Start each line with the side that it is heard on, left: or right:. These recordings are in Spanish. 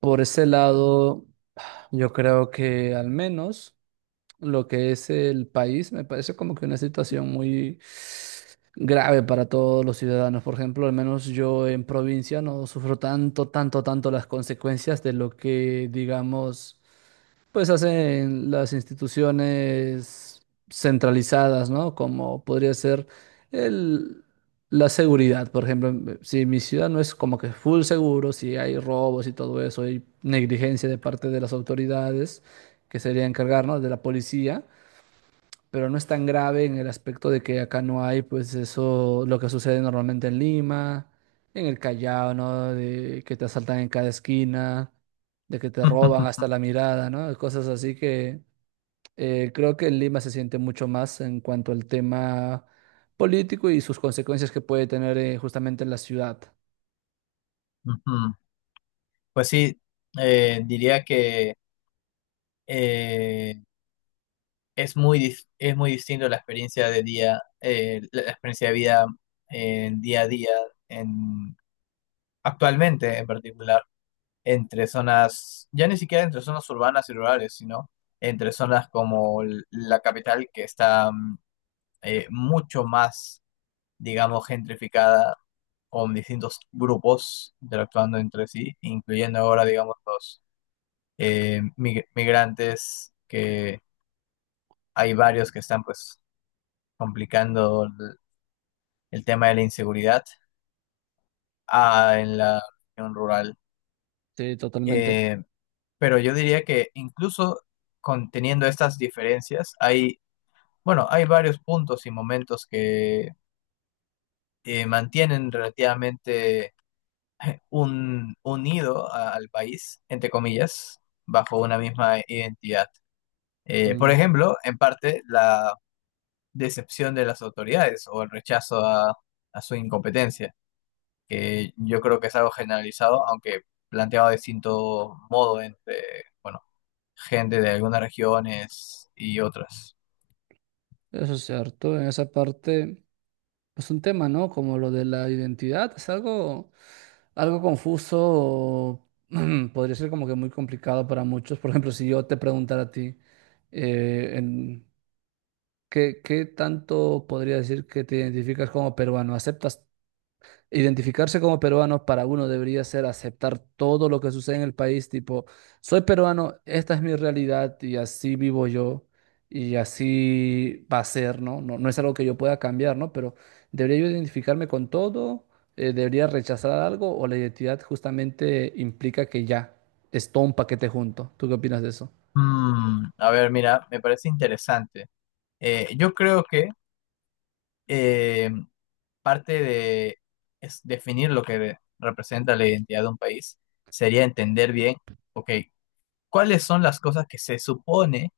right: Por ese lado, yo creo que al menos lo que es el país me parece como que una situación muy grave para todos los ciudadanos. Por ejemplo, al menos yo en provincia no sufro tanto, tanto, tanto las consecuencias de lo que, digamos, hacen las instituciones centralizadas, ¿no? Como podría ser el, la seguridad, por ejemplo, si mi ciudad no es como que full seguro, si hay robos y todo eso, hay negligencia de parte de las autoridades que sería encargar, ¿no?, de la policía, pero no es tan grave en el aspecto de que acá no hay, pues eso, lo que sucede normalmente en Lima, en el Callao, ¿no? De que te asaltan en cada esquina, de que te roban hasta la mirada, ¿no? Cosas así que creo que en Lima se siente mucho más en cuanto al tema político y sus consecuencias que puede tener, justamente en la ciudad.
left: Ujú. Pues sí, diría que eh, es muy, es muy distinto la experiencia de día, la experiencia de vida en día a día, en, actualmente en particular, entre zonas, ya ni siquiera entre zonas urbanas y rurales, sino entre zonas como la capital que está mucho más, digamos, gentrificada, con distintos grupos interactuando entre sí, incluyendo ahora, digamos, los migrantes, que hay varios que están pues complicando el tema de la inseguridad ah, en la región rural.
right: Sí, totalmente.
left: Eh, pero yo diría que incluso conteniendo estas diferencias, hay, bueno, hay varios puntos y momentos que mantienen relativamente un, unido al país, entre comillas, bajo una misma identidad. Por
right: Mm.
left: ejemplo, en parte, la decepción de las autoridades o el rechazo a su incompetencia, que yo creo que es algo generalizado, aunque planteado de distinto modo entre, bueno, gente de algunas regiones y otras.
right: Eso es cierto, en esa parte, es un tema, ¿no? Como lo de la identidad, es algo, algo confuso, o podría ser como que muy complicado para muchos. Por ejemplo, si yo te preguntara a ti, eh, en, ¿qué, qué tanto podría decir que te identificas como peruano? ¿Aceptas identificarse como peruano? Para uno debería ser aceptar todo lo que sucede en el país, tipo, soy peruano, esta es mi realidad y así vivo yo y así va a ser, ¿no? No, no es algo que yo pueda cambiar, ¿no? Pero ¿debería yo identificarme con todo? ¿Debería rechazar algo o la identidad justamente implica que ya es todo un paquete junto? ¿Tú qué opinas de eso?
left: Mm, a ver, mira, me parece interesante. Yo creo que eh, parte de es definir lo que representa la identidad de un país sería entender bien, ok, cuáles son las cosas que se supone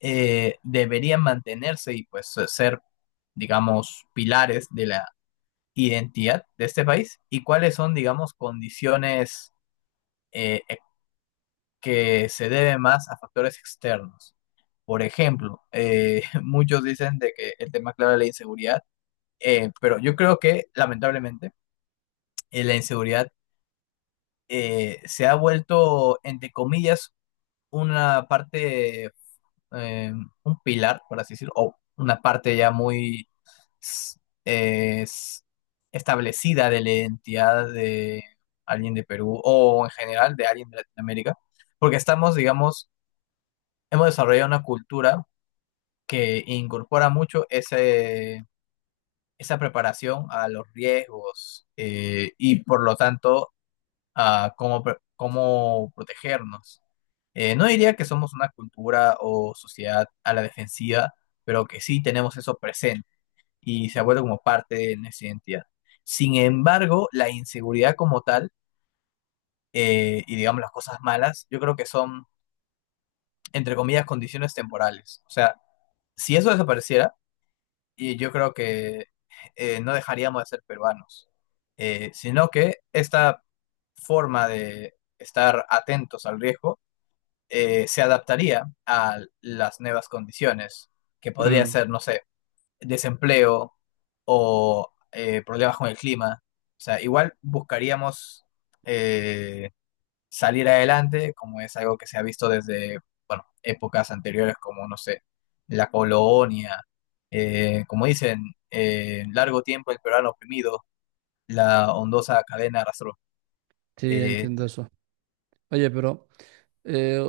left: deberían mantenerse y pues ser, digamos, pilares de la identidad de este país y cuáles son, digamos, condiciones e, que se deben más a factores externos. Por ejemplo, muchos dicen de que el tema clave es la inseguridad, pero yo creo que lamentablemente la inseguridad se ha vuelto, entre comillas, una parte, eh, un pilar, por así decirlo, o una parte ya muy s- es establecida de la identidad de alguien de Perú o en general de alguien de Latinoamérica, porque estamos, digamos, hemos desarrollado una cultura que incorpora mucho ese, esa preparación a los riesgos y por lo tanto a cómo, cómo protegernos. No diría que somos una cultura o sociedad a la defensiva, pero que sí tenemos eso presente y se ha vuelto como parte de nuestra identidad. Sin embargo, la inseguridad como tal y digamos las cosas malas, yo creo que son, entre comillas, condiciones temporales. O sea, si eso desapareciera, y yo creo que no dejaríamos de ser peruanos, sino que esta forma de estar atentos al riesgo se adaptaría a las nuevas condiciones, que podría
right: Mm,
left: ser, no sé, desempleo o problemas con el clima. O sea, igual buscaríamos eh, salir adelante, como es algo que se ha visto desde, bueno, épocas anteriores, como, no sé, la colonia, como dicen, largo tiempo el peruano oprimido, la ondosa cadena arrastró.
right: sí,
left: Eh,
right: entiendo eso. Oye, pero... eh,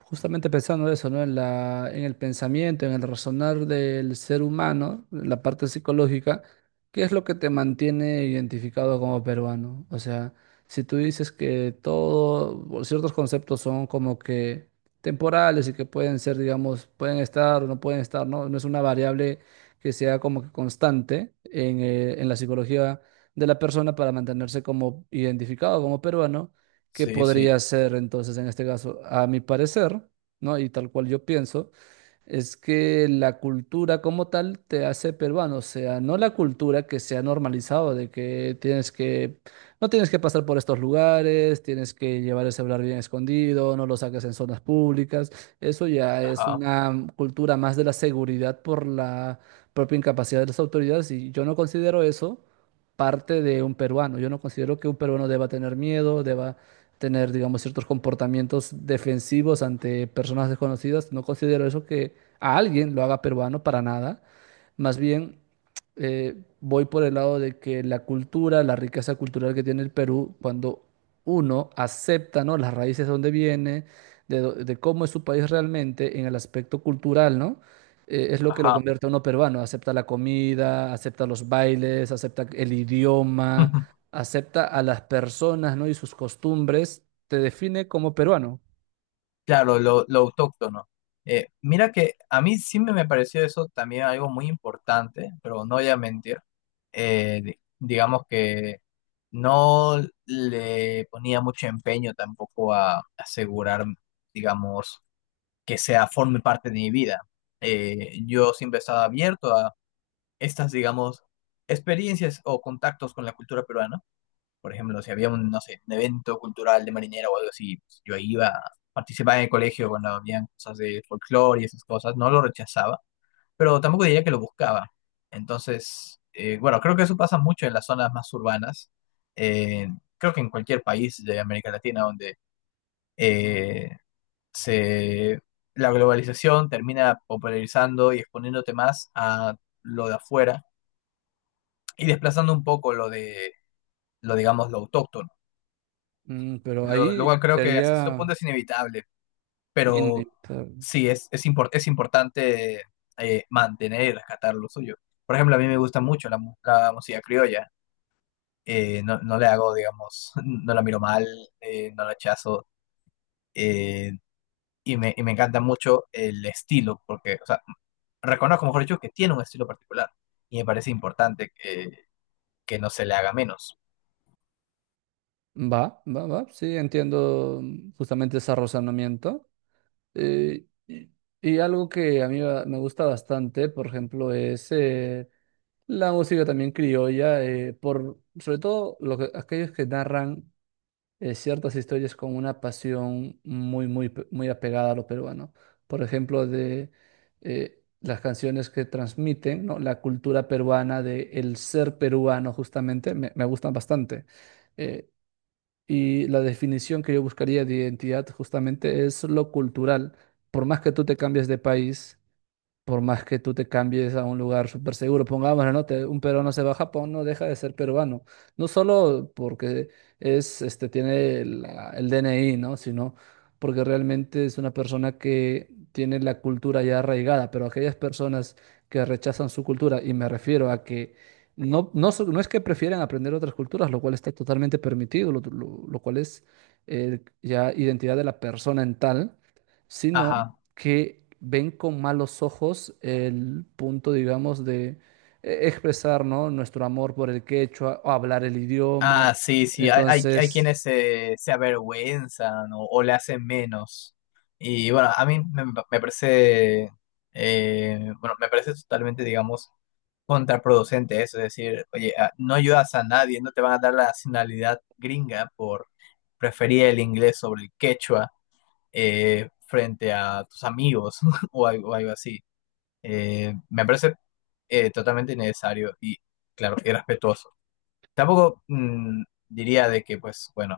right: justamente pensando eso, ¿no? En el pensamiento, en el razonar del ser humano, en la parte psicológica, ¿qué es lo que te mantiene identificado como peruano? O sea, si tú dices que todo, o ciertos conceptos son como que temporales y que pueden ser, digamos, pueden estar o no pueden estar, ¿no? No es una variable que sea como que constante en la psicología de la persona para mantenerse como identificado como peruano. ¿Qué
left: sí, sí,
right: podría ser entonces en este caso? A mi parecer, ¿no?, y tal cual yo pienso. Es que la cultura como tal te hace peruano, o sea, no la cultura que se ha normalizado de que tienes que, no tienes que pasar por estos lugares, tienes que llevar el celular bien escondido, no lo saques en zonas públicas. Eso ya es
left: ajá,
right: una cultura más de la seguridad por la propia incapacidad de las autoridades, y yo no considero eso parte de un peruano. Yo no considero que un peruano deba tener miedo, deba tener, digamos, ciertos comportamientos defensivos ante personas desconocidas. No considero eso que a alguien lo haga peruano para nada. Más bien, voy por el lado de que la cultura, la riqueza cultural que tiene el Perú, cuando uno acepta, ¿no?, las raíces de donde viene, de cómo es su país realmente en el aspecto cultural, ¿no? Es lo que lo
left: ajá.
right: convierte a uno peruano. Acepta la comida, acepta los bailes, acepta el idioma, acepta a las personas, ¿no?, y sus costumbres. Te define como peruano.
left: Claro, lo autóctono. Mira que a mí sí me pareció eso también algo muy importante, pero no voy a mentir. Digamos que no le ponía mucho empeño tampoco a asegurar, digamos, que sea forme parte de mi vida. Yo siempre estaba abierto a estas, digamos, experiencias o contactos con la cultura peruana, por ejemplo, si había un, no sé, un evento cultural de marinera o algo así, pues, yo iba, participaba en el colegio cuando habían cosas de folclore y esas cosas, no lo rechazaba, pero tampoco diría que lo buscaba. Entonces, bueno, creo que eso pasa mucho en las zonas más urbanas. eh, Creo que en cualquier país de América Latina donde eh, se, la globalización termina popularizando y exponiéndote más a lo de afuera y desplazando un poco lo de, lo digamos, lo autóctono.
right: Mm, pero ahí
left: Luego creo que hasta cierto punto
right: sería
left: es inevitable, pero
right: inevitable.
left: sí, es, es importante mantener y rescatar lo suyo. Por ejemplo, a mí me gusta mucho la, la música criolla. No, no le hago, digamos, no la miro mal, no la rechazo. eh, y, me, y me encanta mucho el estilo, porque, o sea, reconozco, mejor dicho, que tiene un estilo particular. Y me parece importante que no se le haga menos.
right: Va, va, va, sí, entiendo, mm, justamente ese razonamiento. Eh, y, y algo que a mí me gusta bastante, por ejemplo, es la música también criolla, por, sobre todo aquellos que narran ciertas historias con una pasión muy, muy, muy apegada a lo peruano. Por ejemplo, de las canciones que transmiten, ¿no?, la cultura peruana, de el ser peruano, justamente, me gustan bastante. Eh, y la definición que yo buscaría de identidad justamente es lo cultural. Por más que tú te cambies de país, por más que tú te cambies a un lugar súper seguro, pongámoslo, ¿no? Un peruano se va a Japón, no deja de ser peruano. No solo porque es, este, tiene el DNI, ¿no? Sino porque realmente es una persona que tiene la cultura ya arraigada, pero aquellas personas que rechazan su cultura, y me refiero a que no es que prefieren aprender otras culturas, lo cual está totalmente permitido, lo cual es ya identidad de la persona en tal, sino
left: Ajá.
right: que ven con malos ojos el punto, digamos, de expresar, ¿no?, nuestro amor por el quechua o hablar el idioma.
left: Ah, sí, sí, hay quienes
right: Entonces,
left: se, se avergüenzan o le hacen menos. Y bueno, a mí me, me parece, bueno, me parece totalmente, digamos, contraproducente eso, es decir, oye, ah, no ayudas a nadie, no te van a dar la nacionalidad gringa por preferir el inglés sobre el quechua frente a tus amigos o algo, algo así. Me parece totalmente innecesario y, claro, irrespetuoso. Tampoco mm, diría de que, pues, bueno,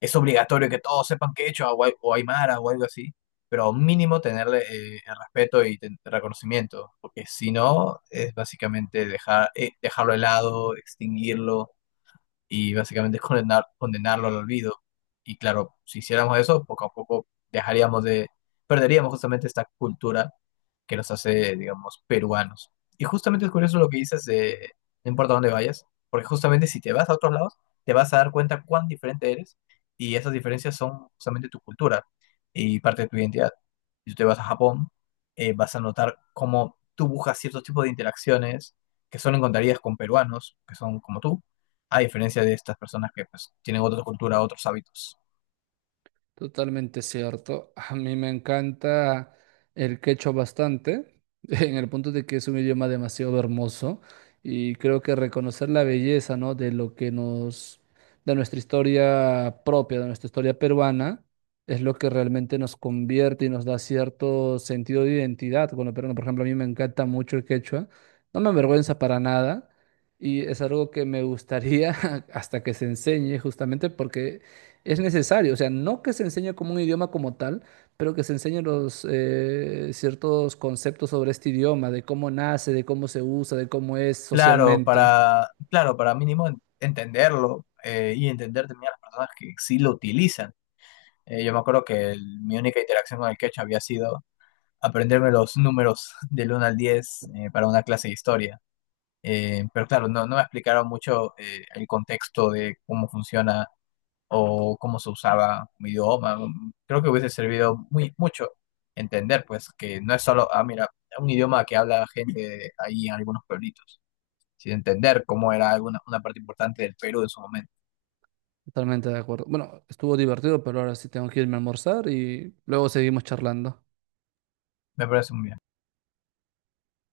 left: es obligatorio que todos sepan quechua o, o aymara o algo así, pero mínimo tenerle el respeto y reconocimiento, porque si no, es básicamente dejar, dejarlo de lado, extinguirlo y básicamente es condenar, condenarlo al olvido. Y claro, si hiciéramos eso, poco a poco dejaríamos de, perderíamos justamente esta cultura que nos hace, digamos, peruanos. Y justamente es curioso lo que dices de, no importa dónde vayas, porque justamente si te vas a otros lados, te vas a dar cuenta cuán diferente eres y esas diferencias son justamente tu cultura y parte de tu identidad. Si tú te vas a Japón, vas a notar cómo tú buscas ciertos tipos de interacciones que solo encontrarías con peruanos, que son como tú, a diferencia de estas personas que pues, tienen otra cultura, otros hábitos.
right: totalmente cierto. A mí me encanta el quechua bastante, en el punto de que es un idioma demasiado hermoso y creo que reconocer la belleza, ¿no?, de lo que nos, de nuestra historia propia, de nuestra historia peruana, es lo que realmente nos convierte y nos da cierto sentido de identidad con lo peruano. Por ejemplo, a mí me encanta mucho el quechua, no me avergüenza para nada y es algo que me gustaría hasta que se enseñe justamente porque... es necesario, o sea, no que se enseñe como un idioma como tal, pero que se enseñen los ciertos conceptos sobre este idioma, de cómo nace, de cómo se usa, de cómo es
left: Claro,
right: socialmente.
left: para, claro, para mínimo entenderlo y entender también a las personas que sí lo utilizan. Yo me acuerdo que mi única interacción con el quechua había sido aprenderme los números del 1 al 10 para una clase de historia. Pero claro, no, no me explicaron mucho el contexto de cómo funciona o cómo se usaba un idioma. Creo que hubiese servido muy mucho entender, pues, que no es solo, ah, mira, un idioma que habla gente ahí en algunos pueblitos, sino entender cómo era alguna, una parte importante del Perú en su momento.
right: Totalmente de acuerdo. Bueno, estuvo divertido, pero ahora sí tengo que irme a almorzar y luego seguimos charlando.
left: Me parece muy bien.